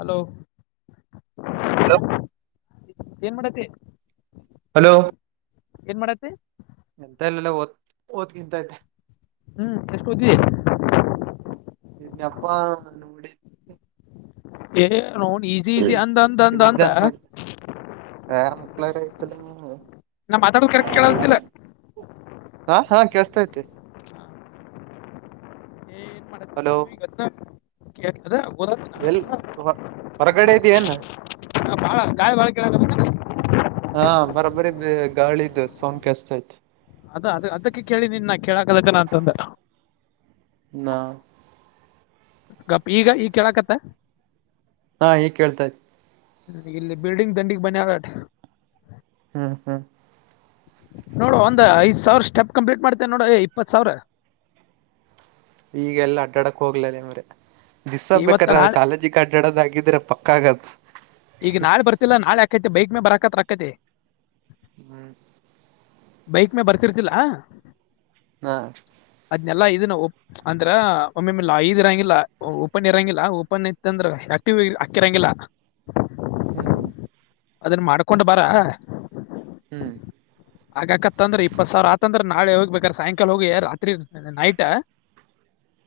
Hello ಹ ಏನ್ ಮಾಡಕತ್ತಿ ಹಲೋ ಏನ್ ಮಾಡತಿ ಎಂತ ಇಲ್ಲಲ್ಲ ಓದ ಓದ್ಕಿಂತ ಐತೆ ಹ್ಮ್ ಎಷ್ಟೊ ಎಪ್ಪಾ ಏ ನೋ ಈಸಿ ಈಸಿ ಅಂದ ಅಂದ ಅಂದ ಅಂದ ಹ ಮುಕ್ಕಳರಐತಲ್ಲ [unintelligible] ನಮ್ಮ ಮಾತಾಡದು ಕರೆಕ್ಟ್ ಕೇಳತ್ತಿಲ್ಲ ಹಾ ಹಾ ಕೇಳಸ್ತೈತೆ ಹಲೋ ಕೇದ ಎಲ್ ಹೊರಗಡೆ ಇದೆಯೇನ್ [unintelligible] ಗಾಳಿ ಬಾಳ ಕೇಳಾಕತ್ತಾದ ಹಾ ಬರೋಬರಿ ಗಾಳಿ ಇದು ಸೌಂಡ್ ಕೇಳ್ಸ್ತಾ ಆಯ್ತ್ ಅದ ಅದ ಅದಕ್ಕೆ ಕೇಳಿ ನಿನ್ನ ಕೇಳಕಲ್ಲ ಜನ ಅಂತಂದ ನ ಗಪ್ ಈಗ ಈ ಕೇಳಕತ್ತ ಹಾ ಈಗ್ ಕೇಳ್ತಾಯ ಇಲ್ಲಿ ಬಿಲ್ಡಿಂಗ್ ದಂಡಿಗ್ ಮನ ಆದ ಹ್ಮ್ ಹ್ಮ್ ನೋಡ ಒಂದ್ ಐದ್ ಸಾವಿರ ಸ್ಟೆಪ್ ಕಂಪ್ಲೀಟ್ ಮಾಡ್ತೇನೆ ನೋಡು ಇಪ್ಪತ್ ಸಾವಿರ ಈಗೆಲ್ಲಾ ಅಡ್ಡಾಡಕ್ ಹೋಗ್ಲ ಮ್ರೆ ಇವತ್ತ ದಿಸ್ಬೇಕಾರ ನಾಳೆ ಕಾಲೇಜಕ್ ಅಡ್ಡ ಎಡದ್ ಆಗಿದ್ರೆ ಪಕ್ಕಾಗದ ಈಗ ನಾಳೆ ಬರ್ತಿಲ್ಲಾ ನಾಳೆ ಯಾಕೈತಿ ಬೈಕ್ ಮೇ ಬರಾಕತ್ ಅಕತಿ ಹ್ಮ ಬೈಕ್ ಮೇ ಬರ್ತಿರ್ತಿಲ್ಲ ಹಾ ಎಲ್ಲ ಇದನ್ನ ಅಂದ್ರ ಒಮ್ಮೆಲ್ಲ ಐದು ಇರಂಗಿಲ್ಲ ಓಪನ್ ಇರಂಗಿಲ್ಲ ಓಪನ್ ಇತ್ತ ಅಂದ್ರೆ ಯ ಅಕ್ಕಿರಂಗಿಲ್ಲ ಹ್ಮ್ ಅದನ್ನ ಮಾಡ್ಕೊಂಡ ಬರ ಹ್ಮ್ ಆಗಕತ್ತಂದ್ರ ಇಪ್ಪತ್ ಸಾವಿರ ಆತಂದ್ರೆ ನಾಳೆ ಹೋಗ್ಬೇಕ್ರ ಸಾಯಂಕಾಲ ಹೋಗಿ ರಾತ್ರಿ ನೈಟ್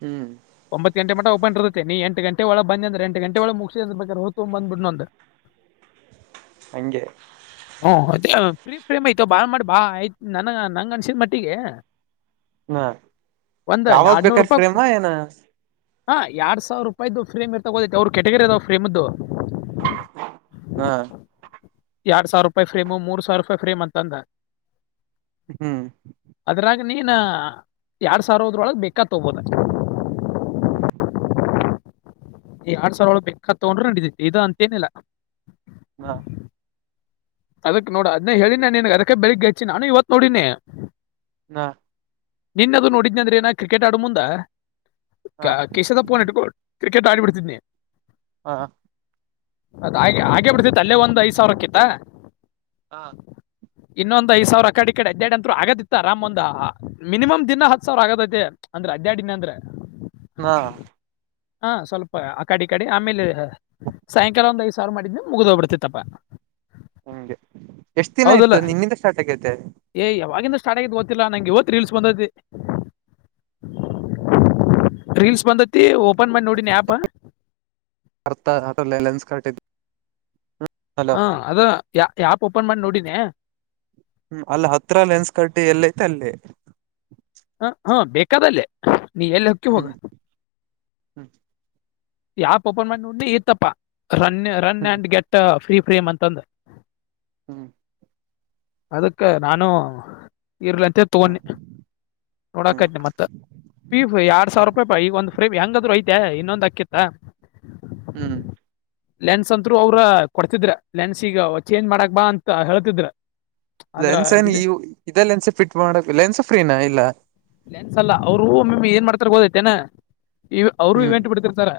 ಹ್ಮ್ ಒಂಬತ್ತು ಗಂಟೆ ಮಟ ಬಿರತ್ತೆ ನೀ ಎಟು ಗಂಟೆ ಒಳ ಬಂದಿ ಅಂದ್ರ ಎಟು ಗಂಟೆ ಒಳ ಮುಗಿಸಿ ಅಂದ್ರ ಬೇಕ್ರ ಹ ತಂಬ್ ಬಂದಬ ಬಿಡ್ ಹಂಗೆ ಪ್ರೀ ಫ್ರೇಮ್ ಆಯ್ತ ಬಾಳ ಮಾಡಿ ಬಾ ಆಯತ್ ನನ ನಂಗ ಅನ್ಸಿದ್ ಮಟ್ಟಿಗೆ ಹಾ ಒಂದ್ ಯಾವಾಗ ಎರಡ್ನೂರ್ ಬೇಕಾದ ರೂಪಾಯಿ ಪ್ರೇಮ ಏನ ಹಾ ಎರಡ್ ಸಾವಿರ ರೂಪಾಯ್ದ ಫ್ರೇಮ್ರ್ ತಗೋತೆ ಅವ್ರರು ಕೆಟಗರಿ ಅದಾವ ಪ್ರೇಮದ್ದು ಹಾ ಎರಡ್ ಸಾವಿರ ರೂಪಾಯಿ ಫ್ರೇಮ ಮೂರು ಸಾವಿರ ರೂಪಾಯಿ ಫ್ರೇಮ್ ಅಂದ ಹ್ಮ್ ಅದ್ರಾಗ ನೀನ್ ಎರಡು ಸಾವಿರ ಹದ್ರೊಳಗೆ ಬೇಕಾತ್ ತೋಗಬೋದ ಹ್ಮ್ ಈ ಎರಡ್ ಸಾವಿರ ಒಳಗ ಬೇಕತ್ತಗೊಂಡ್ರರು ನಡಿದತಿ ಇದು ಅಂತೇನಿಲ್ಲ ಹಾ [unintelligible] ಅದಕ್ ನೋಡ ಅದನ್ನೇ ಹೇಳಿನ್ ನಾನ್ ನಿನ್ಗ್ ಅದಕ್ಕೆ ಬೆಳಿಗ್ಗೆ ಹೆಚ್ಚಿ ನಾನು ಇವತ್ ನೋಡಿನಿ. ಹ [unintelligible] ನಿನ್ನದು ನೋಡಿದ್ನ ಅಂದ್ರೆ ನ ಕ್ರಿಕೆಟ್ ಆಡ ಮುಂದ. ಹಾ [unintelligible] ಕ್ರಿಕೆಟ್ ಆಡಿಬಿಡ್ತಿದ್ನಿ. ಹಾ [unintelligible] ಅದ ಹಾಗೆ ಹಾಗೆ ಬಿಡ್ತತ್ತು ಅಲ್ಲೇ ಒಂದ್ ಐದ್ ಸಾವಿರಕ್ಕಿತ್ತ. ಹಾ ಇನ್ನೊಂದ್ ಐದ್ ಸಾವಿರ ಆ ಕಡೆ ಈ ಕಡೆ ಅದ್ದೆಡ್ [unintelligible] ಅಂತರು ಆಗದಿತ್ತ ರಾಮ್ ಒಂದ ಮಿನಿಮ್ ದಿನಾ ಹತ್ ಸಾವಿರ ಆಗದೈತೆ. ಅಂದ್ರ ಅದ್ಯಾಡಿನ ಅಂದ್ರ [unintelligible] ಹಾ [unintelligible] ಹಾ ಸ್ವಲ್ಪ ಆ ಕಡಿ ಈ ಕಡೆ ಆಮೇಲೆ ಸಾಯಂಕಾಲ ಒಂದ್ ಐದ್ ಸಾವಿರ ಮಾಡಿದ್ನ [unintelligible] ಮುಗ್ದ ಹೋಗ್ಬಿಡ್ತಿತ್ತಪ್ಪ. [unintelligible] ಎಷ್ಟ್ ದಿನ ಆಯ್ತು ನಿನ್ನಿಂದ ಸ್ಟಾರ್ಟ್ ಆಗೈತೆ. ಏ [unintelligible] ಗೊತ್ತಿಲ್ಲ ನಂಗೆ ಇವತ್ ರೀಲ್ಸ್ ಬಂದೈತಿ. ರೀಲ್ಸ್ ಬಂದತಿ ಓಪನ್ ಮಾಡಿ ನೋಡಿನ ಆಪ್. ಅರ್ತ [unintelligible] ಹಲೆನ್ಸ್ ಕಟ್ ಆಯ್ತ್. ಹಾ ಅದ ಯ [unintelligible] ಆಪ್ ಓಪನ್ ಮಾಡಿ ನೋಡಿನಿ. ಹ್ಮ್ ಅಲ್ಲ ಹತ್ರ ಲೆನ್ಸ್ [unintelligible] ಎಲ್ಲ ಐತೆ ಅಲ್ಲಿ. ಹ ಹಾ [unintelligible] ಬೇಕಾದಲ್ಲೇ ನೀ ಎಲ್ಲಿ ಹಕ್ಕಿ ಹೋಗ. ಹ್ಮ್ ಹ್ಮ್ ಯಾಪ್ ಓಪನ್ ಮೈಂಡ್ [unintelligible] ಇತ್ತಪ್ಪ run run hmm and get free [unintelligible] ಅಂತಂದ ಹ್ಮ್ ಅದಕ್ಕೆ ನಾನು ಇರ್ಲಂತ ತಗೊಂಡೆ. ಹ್ಮ್ ನೋಡಾಕೈನ ಮತ್ತ [unintelligible] ಎರ್ಡ್ ಸಾವರ ಹ್ಮ್ ರೂಪಾಯ [unintelligible] ಈಗ ಒಂದ ಫ್ರೀ ಹೆಂಗಾದ್ರು ಐತೆ ಇನ್ನೊಂದು [unintelligible] ಆಕ್ಕಿ ಹಾ ಹ್ಮ್ ಲೆನ್ಸ್ ಅಂತರು ಅವ್ರ ಕೊಡ್ತಿದ್ರ ಲೆನ್ಸ್ ಈಗ ಚೇಂಜ್ ಮಾಡಕ್ ಬಾ ಅಂತ ಹೇಳ್ತಿದ್ರ. ಅಂದ್ರ ಲೆನ್ಸ್ ಏನ ಇದು [unintelligible] ಇದೇ ಲೆನ್ಸ್ ಫಿಟ್ ಮಾಡಕ್ ಲೆನ್ಸ್ ಫ್ರೀನಾ ಇಲ್ಲ. ಲೆನ್ಸ್ ಅಲ್ಲ ಅವರು ಮ ಏನ್ ಮಾಡ್ತಾರ ಹೋದೈತೆೇನೆ [unintelligible] ಇ ಅವರು ಹ್ಮ್ ಇವೆಂಟ್ ಬಿಡ್ತಿರ್ತಾರ.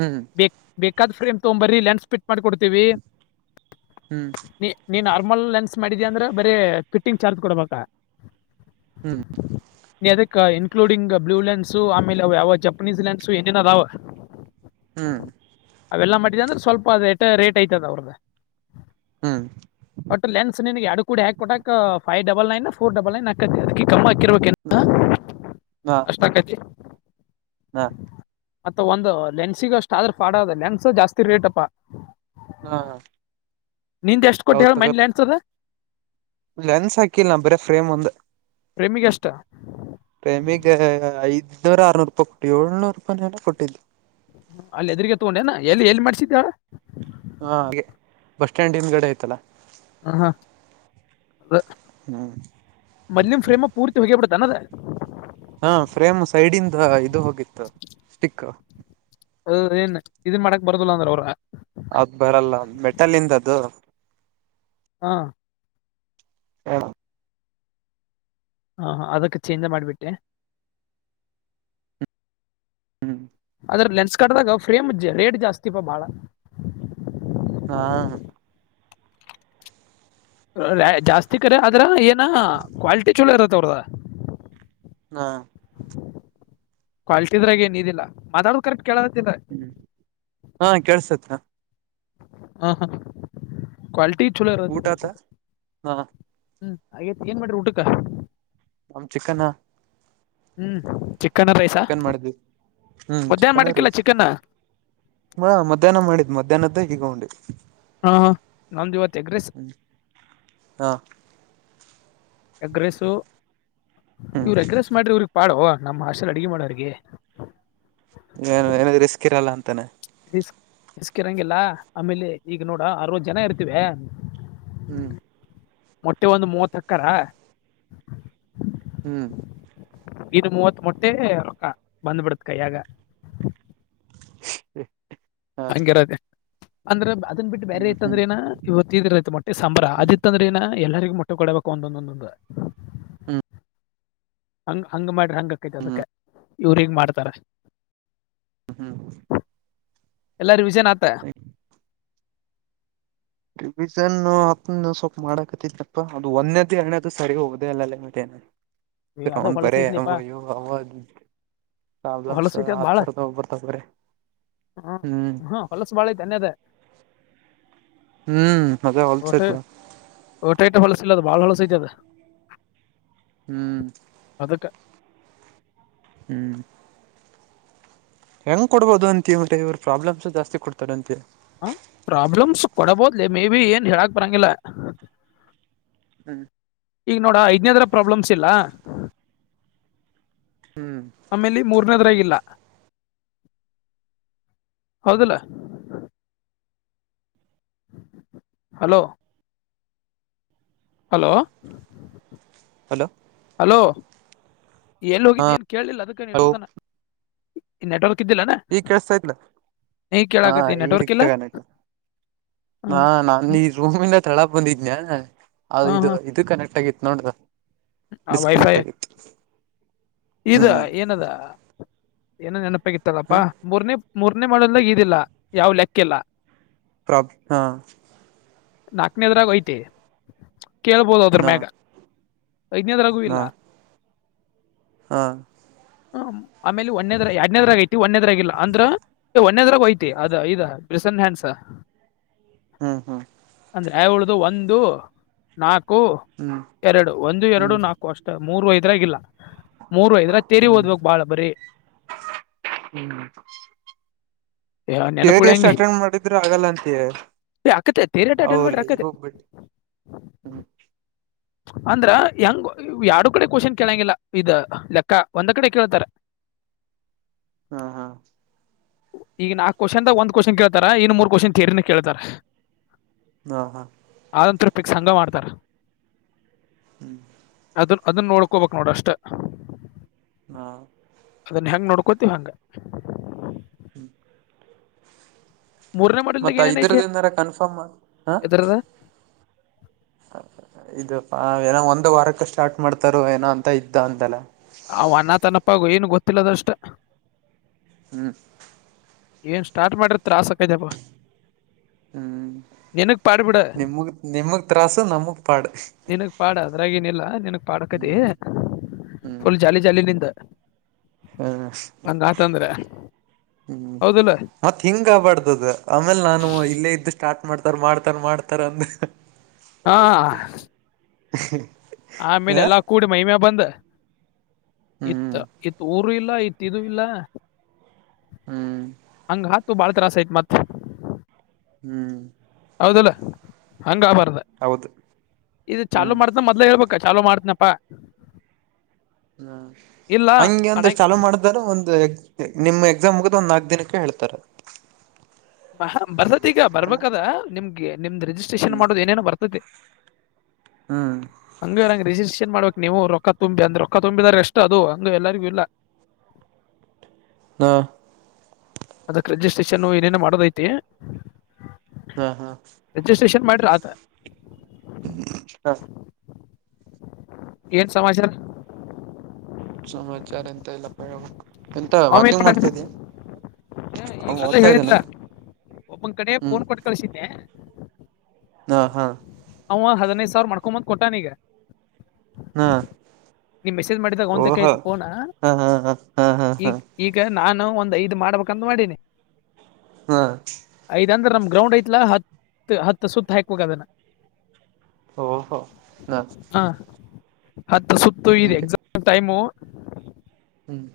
ಹ್ಮ್ ಬೇಕಾದ ಫ್ರೇಮ್ ತಗೊಂಬರ್ರಿ ಲೆನ್ಸ್ [unintelligible] ಮಾಡಿಕೊಡ್ತೀವಿ ಹ್ಮ್ ನೀ ನೀನ್ [unintelligible] [unintelligible] ಲೆನ್ಸ್ ಮಾಡಿದ್ಯಾ ಅಂದ್ರೆ ಬರೀ ಫಿಟ್ಟಿಂಗ್ ಚಾರ್ಜ್ ಕೊಡ್ಬೇಕಾ. ಹ್ಮ್ [unintelligible] ಅದಕ್ಕೆ ಇನ್ಕ್ಲೂಡಿಂಗ್ ಬ್ಲೂ ಲೆನ್ಸು ಆಮೇಲೆ ಯಾವ ಜಪನೀಸ್ ಲ್ಲೆನ್ಸು [unintelligible] ಹ್ಮ್ ಅವೆಲ್ಲ ಮಾಡಿದ್ ಅಂದ್ರೆ ಸ್ವಲ್ಪೇ ರೇಟ್ [unintelligible] ಐತದ ಅವ್ರದು ಹ್ಮ್ ಒಟ್ಟು ಲೆನ್ಸ್ ನಿನ್ಗೆ ಎರಡು ಕೂಡಿ ಹಾಕ್ ಕೊಟ್ಟಕ್ ಫೈವ್ ಡಬಲ್ ನೈನ್. ಫೋರ್ ಡಬಲ್ಲ ನೈನ್ [unintelligible] ಅದಕ್ಕೆ ಹಾ [unintelligible] [unintelligible] ಹಾ ಅಷ್ಟಕತಿ ಮತ್ತ ಒಂದು ಲೆನ್ಸಿಗ ಅಷ್ಟ ಆದ್ರ [unintelligible] ಫಾಡ್ ಅದ ಲೆನ್ಸ್ ಜಾಸ್ತಿ ರೇಟ್ಪ. ಹಾ ನಿಂದ ಎಷ್ಟು ಕೊಟ್ಟು ಹೌದ್ ಹೇಳ ತಗೋ ಮೈನ್ ಲೆನ್ಸ್ ಅದು. ಲೆನ್ಸ್ ಹಾಕಿಲ್ಲ ನಾ [unintelligible] ಬರೀ ಫ್ರೇಮ್ ಒಂದೆ. ಫ್ರೇಮಿಗ್ ಅಷ್ಟ [unintelligible] ಐದ್ನೂರ ಆರ್ನೂರು ರೂಪಾಯಿ ಕೊಟ್ಟು ಏಳ್ನೂರು ರೂಪಾಯಿನ [unintelligible] ಕೊಟ್ಟಿದ್ದ. ಅಲ್ಲಿ ಎದ್ರೆಗೆ ತಗೊಂಡೆನ ಎಲ್ಲಿ ಎಲ್ಲಿ ಮಾಡ್ಸಿದ್ ಹೇಳ. ಹಾ [unintelligible] ಬಸ್ ಸ್ಟ್ಯಾಂಡ ಹಿಂದ್ಗಡೆ ಆಯ್ತಲ್ಲ. ಹ ಹಾ [unintelligible] ಹ್ಮ್ ಮಲ್ಯ ಫ್ರೇಮ್ ಪೂರ್ತಿ [unintelligible] ತನ್ನದ [unintelligible] ಹಾ ಫ್ರೇಮ್ ಸೈಡಿಂದ ಇದು ಹೋಗಿತ್ತು ಸ್ಟಿಕ್. ಹೌದ ಏನ್ ಇದನ್ ಮಾಡಕ್ ಬರದಲ್ಲ ಅಂದ್ರ. [unintelligible] ಅದ ಬರಲ್ಲ ಮೆಟಲಿಂದ್ ಅದು. ಹಾ ಹಾ ಹಾ ಹ ಅದಕ್ಕೆ ಚೇಂಜ್ ಮಾಡಿಬಿಟ್ಟೆ ಹ್ಮ್ ಅದ್ರ ಲೆನ್ಸ್ ಕಟ್ಟ್ಗ ಫ್ರೇಮ್ ರೇಟ್ ಜಾಸ್ತಿಪಾ ಭಾಳ ಹಾ ಜಾಸ್ತಿ ಕರೆ ಆದ್ರ ಏನ ಕ್ವಲ್ಟಿ ಚಲೋ ಇರತ್ತ ಅವ್ರದ ಹಾ ಕ್ವಾಲಿಟಿ ಇದ್ರಾಗ ಏನಲ್ಲ ಮಾತಾಡದು ಕರೆಕ್ಟ್ ಕೇಳತ್ತಿಲ್ಲ ಹ್ಮ್ ಹಾ ಕೆಳ್ಸತ್ ಹ ಹಾ ಕ್ವಾಲಟಿ ಊಟತ ಹಾ ಹಾಗೈತ್ ಏನ್ ಮಾಡ್ರಿ ಊಟಕ ನಮ್ ಚಿಕನ್ನ ಹ್ಮ್ ಚ ಚಿಕನ್ ಮಾಡ್ದ ಹ್ಮ ಮಧ್ಯಾಹ್ನ ಚಿಕನ್ ರ ಮಾಡಿರ್ಕಿಲ್ಲ ಚಿಕನ್ ಹಾ ಮಧ್ಯಾಹ್ನ ಮಾಡಿದ್ ಮಧ್ಯಾಹ್ನದ್ದೇ ಹಗೊಂಡಿದ್ದ್ ಹ ನಮ್ದ ಇವತ್ತು ಎಗ್ ರೈಸ್ ಹಾ ಅಗ್ರೆಸ ಹ್ಮ್ ಇವ್ರ ಅಗ್ರೆಸ್ ಮಾಡ್ರಿ ಇವ್ರ ಪಾಡುವ ನಮ್ಮ್ ಹಷೆಲ್ ಅಡ್ಗೆ ಮಾಡೋರ್ಗೆ ಏ ಏನಾದ್ ರಿಸ್ಕ್ ಇರಲ್ಲ ಅಂತಾನೆ ರಿಸ್ ರಿಸ್ಕ್ ಇರಂಗಿಲ್ಲ ಆಮೇಲೆ ಈಗ ನೋಡ ಅರವತ್ತು ಜನ ಇರ್ತಿವೆ ಹ್ಮ್ ಮೊಟ್ಟೆ ಒಂದು ಮೂವತ್ತಕ್ಕರ ಹ್ಮ್ ಇನ್ ಮೂವತ್ ಮೊಟ್ಟೆ ರಕ್ಕ ಬಂದ್ಬಿಡತ್ ಕಯಯಾಗ ಹ್ಮ ಹಂಗಿರದ ಅಂದ್ರೆ ಅ ಬಿಟ್ಟ ಬರೆ ಹ್ಮ್ ಹ್ಮ್ ಇತ್ತಂದ್ರೆಏ ಇವತ್ತೀ ಇರೈತೆ ಮಟ್ಟೆಬರ ಹ್ಮ್ ಅತ್ತ ಅಂದ್ರ ಏನ ಎಲ್ಲರಿಗ ಮುಟ್ಟೆ ಕೊಡಬೇಕು ಒಂದೊಂದೊಂದೊಂದು ಹ್ಮ್ ಹಂಗ ಹಂಗ ಮಾಡ್ರಿ ಹಂಗಕೈತಿ ಹ್ಮ್ ಅದಕ್ಕೆ ಇವ್ರ ಹಂಗ ಮಾಡ್ತಾರೆ ಹ ಹ್ಮ ಎಲ್ಲಾರು ವಿಜನ್ ಆತ ರಿವಿಸನ್ ಹತ್ತ ಸ್ವಲ್ಪ ಮಾಡಕತ್ತತ್ತಪ್ಪ ಅದು ಒಂದೇದ ಹಣದು ಸರಿ ಹೋಗೋದೆೇ ಅಲ್ಲಲ್ಲ ಮನ ಏ, ಅದ ಮನ್ ಪರ ಹೊಲಸ್ ಅಬ ಐತ್ಲಿಪಾ ಯ ಅ ಪ್ರಾಬ್ಲಮ್ಸ್ ಆಥರದಗಬರ್ತ ಬ್ರೆ ಹ್ಮ ಹ್ಮ ಹೊಲಸ ಬಾಳ ಐತನ್ನಯದ ಹ್ಮ್ ಅದೇ ಹೊಟೆ ಹೊಲ್ಸತ್ವಾ ಟೆ ಇಟ ಹೊಳ್ಸಿಲ್ಲದು ಬಾಳ ಹೊಳ್ಸತದ ಹ್ಮ್ ಹ್ಮ್ ಹೆಂಗ್ ಕೊಡ್ಬದು ಅಂತಿ ಮತ್ತೆ ಇವ್ರ ಪ್ರಾಬ್ಲಮ್ಸ್ ಜಾಸ್ತಿ ಕೊಡ್ತಾರೆ ಅಂತಿ ಹ ಪ್ರಾಬ್ಲಮ್ಸ್ ಕೊಡಬೋದ್ಲೆ ಮೇ ಬಿ ಏನ್ ಹೇಳಾಕ್ ಬರಂಗಿಲ್ಲ ಹ್ಮ್ ಈಗ ನೋಡ ಐದ್ನೇದ್ರ ಪ್ರಾಬ್ಲಮ್ಸ್ ಇಲ್ಲ ಹ್ಮ್ ಆಮೇಲೆ ಮೂರನೇದರಗ ಹೌದಲ್ಲ ಹಲೋ ಹಲೋ ಹಲೋ ಹಲೋ ಎಲ್ಲಿ ಹಾ ಹೋಗಿದ್ದೆ ಏನು ಕೇಳಲಿಲ್ಲ ಅದಕ್ಕೆ ನೆಟ್ವತನ ನೆಟ್ವರ್ಕ್ ಇದ್ದಿಲ್ಲನ ಈಗ್ ಕೇಸ್ತಾಯತ್ಲ ನೀ ಹಾ ಕೇಳಾಕತ್ತಿ ಈಗ ನೆಟ್ವರ್ಕ್ ಸಿಕ್ತಗನ್ಯ್ತ ಹಾ ನಾ ಇಲ್ಲ ಈ ರೂಮಿಂದ ತೆಳಾಕ್ ಬಂದಿದನಯ ಅದು ಇದು ಇದು ಕನೆಕ್ಟ್ ಆಗಿತ್ತು ನೋಡ್ರ ಹ ವೈಫೈ ಇದ ಹ್ಮ್ ಏನದ ಏನೋ ಹ ನೆನಪಾಗಿತ್ತದಪ್ಪಾ ಮೂರ್ನೇ ಮೂರನೇ ಮಾಡಲ್ಗ ಇದಿಲ್ಲಾ ಯಾವ್ ಲೆಕ್ಕ ಇಲ್ಲ ಪ್ರಬ್ ಹಾ ನಾಕ್ ಗನೆದ್ರಾಗಐತೆ ಕೇಳ್ಬೋದುದ್ರ ನಾ ಮ್ಯಾಗ ಐದನೇದ್ರಗೂ ಇಲ್ಲ ನಾ ಹಾ ಹ ಆಮೇಲೆ ಒಂದೇದ್ರ ಎಡ್ನದರಾಗ ಐತಿ ಒಂದೇದ್ರಲ್ಲ ಅಂದ್ರ ಒಂದೇದ್ರಾಗ ಯಐತಿ ಅದ ಇದ ಸನ್ಹನ್ಸ [inaudible] ಹ್ಮ ಹಾ ಳ್ದು ಒಂದು ನಾಕು ಕು ಹ್ಮ್ ಎರಡು ಒಂದು ಎರಡು ಹ್ಮ್ ನಾಲ್ಕು ಅಷ್ಟೇ ಮೂರು ಐದರಾಗಿಲ್ಲ ಮೂರ್ ಐದ್ರ ತೇರಿ ಹ್ಮ್ ಓದ್ಬೇಕಕ್ ಬಾಳ ಬರೀ ಕರಿ ಎಷ್ಟು ನೆನಪುಳಂಗಿ ಅಟೆಂಡ್ ಮಾಡಿದ್ರರು ಆಗಲ್ಲ ಅಂತ ಅಕ್ಕತೆ ತೇರಿ ಅಟೆಂಡ್ ಹೌಲ್ಲ ಮಾಡ್ರಿ ಈಗ ಅಕ್ಕತೆ ಹೋಗ್ಬಿಟ್ಟು ಹ್ಮ್ ಅಂದ್ರ ಹೆಂಗ ಯರಡು ಕಡೆ ಕ್ವಶನ್ ಕೇಳಂಗಿಲ್ಲ ಇದ ಲೆಕ್ಕ ಒಂದ ಕಡೆ ಕೇಳ್ತಾರ [unintelligible] ಹಾ ಹಾ ಈಗ ನಾಲ್ಕ್ ಕ್ವಶ್ನ್ದಾಗ ಒಂದ್ವಶ್ನ್ತಾರ ಇನ್ ಮೂರಕ್ವೆಶ್ಚನ್ ಥಿಯರಿ ಕೇಳ್ತಾರೆ ಹಾ ಹಾ ಫಿಕ್ಸ್ ಸಂಘ ಮಾಡ್ತಾರ ಹ್ಮ್ [inaudible] ಅದ ಅದನ್ನ ನೋಡ್ಕೋಬೇಕ ನೋಡ ಅಷ್ಟ ಹಾ ಅದನ್ನ ಹೆಂಗ ನೋಡ್ ಕೊತ್ತಹಂಗ ಹ್ಮ್ [inaudible] ಮೂರನೇ ಮಾಡಲ್ದಾಗ ಮತ್ತ ದಿಂದ್ರ ಏನೇನೈತಿ ದಿಂದಾರ ಕನ್ಫರ್ಮ್ ಹ ಎದ್ರದ ಇದಪ್ಪಾ ಏನೋ ಒಂದ್ ವಾರಕ್ಕ ಸ್ಟಾರ್ಟ್ ಮಾಡ್ತಾರ ಏನೋ ಅಂತ ಇದ್ದ ಅಂತೆಲ್ಲ ಅವ ಅನಾ ತನಪ್ಪಾಗ ಏನು ಗೊತ್ತಿಲ್ಲದಷ್ಟ ಹ್ಮ್ ಏನ್ ಸ್ಟಾರ್ಟ್ ಮಾಡ್ರ ತಾಸಕೈತಪ್ಪ ಹ್ಮ್ ನಿನಗ್ ಪಾಡ್ಬಿಡ ನಿಮಗ್ ನಿಮಗ್ ತ್ರಾಸು ನಮಗ್ ಪಾಡು ನಿನಗ್ ಪಾಡ ಅದ್ರಾಗೇನಿಲ್ಲ [inaudible] ನನಗ್ ಪಾಡಕದ ಹ್ಮ್ ಫುಲ್ ಜಾಲಿ ಜಾಲ ನಿಂದ್ ಹ್ಮ ಹ್ಮ್ ಹೌದಲ್ಲ ಮತ್ತತ್ ಹಿಂಗ ಆಗ್ಬಾರ್ದದ ಆಮೇಲೆ ನಾನು ಇಲ್ಲೇ ಇದ್ದು ಸ್ಟಾರ್ಟ್ ಮಾಡ್ತಾರ್ ಮಾಡ್ತಾರ ಮಾಡ್ತಾರ ಅಂದ ಹಾ ಹ್ಮ ಆಮೇಲೆ ಎಲ್ಲಾ ಕೂಡಿ ಮಹಿಮೆ ಬಂದ್ ಇತ್ ಹ್ಮ್ ಇತ್ ಊರು ಇಲ್ಲ ಇತ್ ಇದು ಇಲ್ಲ ಹ್ಮ್ ಹಂಗ ಹಾ ತು ಭಾಳತಾಸಹತ್ ಮತ್ ಹ್ಮ್ ಹೌದಲ್ಲ ಹಂಗ ಆಬಾರ್ದ ಹೌದು ಇದು ಚಾಲುೂ ಹ್ಮ್ ಮಾಡ್ತನ ಮೊದ್ಲೇ ಹೇಳ್ಬೇಕ ಚಾಲು ಮಾಡ್ತನಪ್ಪ ಹ್ಮ್ ಹಂಗೆ ಒಂದಷ್ಟು ಮಾಡಂಗ್ ಹಲವ ಮಾಡ್ತಾರ ಒಂದು ನಿಮ್ಮ್ ಎಕ್ಸಾಮ್ ಮುಗದ ಒಂದ್ ನಾಲ್ಕ ದಿನಕ್ಕೆ ಹೇಳ್ತಾರ ಬರ್ತತಿ ಈಗ ಬರ್ಬೇಕದ ನಿಮ್ಗೆ ನಿಮ್ದ್ ರಿಜಿಸ್ಟ್ರೇಷನ್ ಮಾಡೋ ಏನೇನೋ ಬರ್ತತಿ ಹ್ಮ್ ಹಂಗ ರರಿಜಿಸ್ಟ್ರೇಷನ್ ಮಾಡ ನೀವು ರೊಕ್ಕ ತುಂಬಿ ಅಂದ ರೊಕ್ಕ ತುಂಬಿದ್ರ ಎಷ್ಟು ಅದು ಅಂಗ ಎಲ್ಲರಿಗೂ ಇಲ್ಲ ನ ಅದಕ್ಕೆ ರಿಜಿಸ್ಟ್ರೇಷನ್ ಏನೇನು ಮಾಡೋದೈತಿ ಹಾ ಹಾ ಸ್ಟೇಷನ್ ಮಾಡ್ರ ಆತ ಹಾ ಏನ್ ಸಮಾಚಾರ ಸಮಾಚಾರ ಎಂತ ಇಲ್ಲಪ್ಪ ಹಬೇಕು ಎಂತ ವಾಕಿಂಗ್ ಮಾಡ್ತಾಿದ್ದಿ ಹ ಈಗ ಅದು ಹೇಳಿದ್ಲ ಒಬ್ಬೊನ ಕಡೆ ಹ್ಮ್ ಫೋನ್ ಕೊಟ್ಟ ಕಳಸಿದ್ದೆ ಹಾ ಹಾ ನ ಹದಿನೈದು ಸಾವಿರ ಮಾಡ್ಕೊಂಬಂದ ಕೊಟ್ಟಾನಗ ಹಾ ನೀ ಮೆಸೇಜ್ ಮಾಡಿದಾಗ ಓಹೋ ಒಂತಕ್ಕಯ್ತು ಫೋನಾ ಹಾ ಹಾ ಹಾ ಹಾ ಹಾ ಹಾ ಈಗ ಈಗ ನಾನು ಒಂದ್ ಐದು್ ಮಾಡ್ಬೇಕಂತ ಮಾಡೀನಿ ಹಾ ಇದಂದ್ರ ನಮ್ ಗ್ರೌಂಡ್ ಐತ್ಲಾ ಹತ್ ಹತ್ ಸುತ್ತ ಹಾಕ್ಬೇಕ ಅದನ ಓಹೋ ನಾ ಹತ್ತ ಸುತ್ತ ಇದೆ ಎಕ್ಸಾಕ್ಟ್ ಟೈಮು ಹ್ಮ್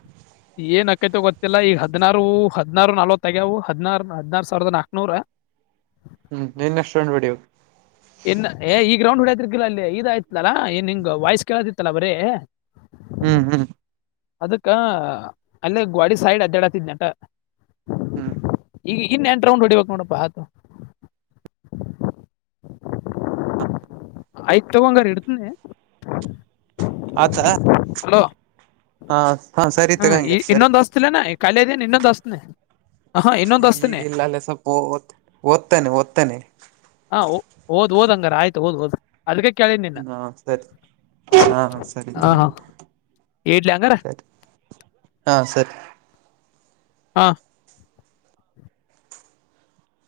ಏನ್ ಅಕೈತ ಗೊತ್ತಿಲ್ಲ ಈಗ ಹದ್ಾರು ಹದ್ನಾರು ನಾವ ತಗವು ಹದಿನಾರ ಹದನಾರ ಸಾವಿರದ ನಾಕ್ೂರ [inaudible] ಹ್ಮ್ ಇನ್ ಎಷ್ಟಂ ಬಿಡಿವು ಇನ್ ಏ ಈ ಗ್ರೌಂಡ್ ಹೊಡ್ಯತಿರ್ಗಿಲ್ಲಾ ಅಲ್ಲಿ ಇದ ಆಯ್ತ್ಲಲ್ಲಾ ಏನ್ ನಿಂಗ್ ವಾಯ್ಸ್ ಕೇಳತಿತ್ತಲಾ ಬರೀ ಹ್ಮ್ ಹ್ಮ್ ಅದಕ್ಕ ಅಲ್ಲೇ ಗಾಡಿ ಸೈಡ್ ಅಜಜಾಡತಿದ್ ನಟ ಹ್ಮ್ ಈಗ ಇನ್ ಎಂಟ ರೌಂಡ್ ಹೊಡಿಬೇಕಕ್ ನೋಡಪ್ಪಾ ಆಯತು ಆಯ್ತ ತಗಂಗಾರ ಎಡ್ತನ ಆತ ಹಲೋ ಹಾ ಹಾ ಸರಿ ಹ ತಗಂಗಾರ ಸರಿ ಇನ್ನೊಂದು ವಸ್ಲ್ಲ ನ ಖಾಲಿ ಇದ್ದನೆ ಇನ್ನೊಂದು ವಸ್ತನ ಈಗಿಲ್ಲ ಅಲ್ಲ ಸ್ವಲ್ಪ ಓ ಓದ್ತಾನನೆ ಓದ್ತಾನೆ ಹಾ ಹದ್ ಹದ ಹಂಗಾರ ಆಯತ ಹದ್ ಹೋದ್ ಹಾ ಸರಿ ಹಾ ಹಾ ಸರಿತಾ ಹಾ ಇಡ್ಲಿ ಹಂಗಾರ ಸರಿ ಹಾ ಸರಿ ಹಾ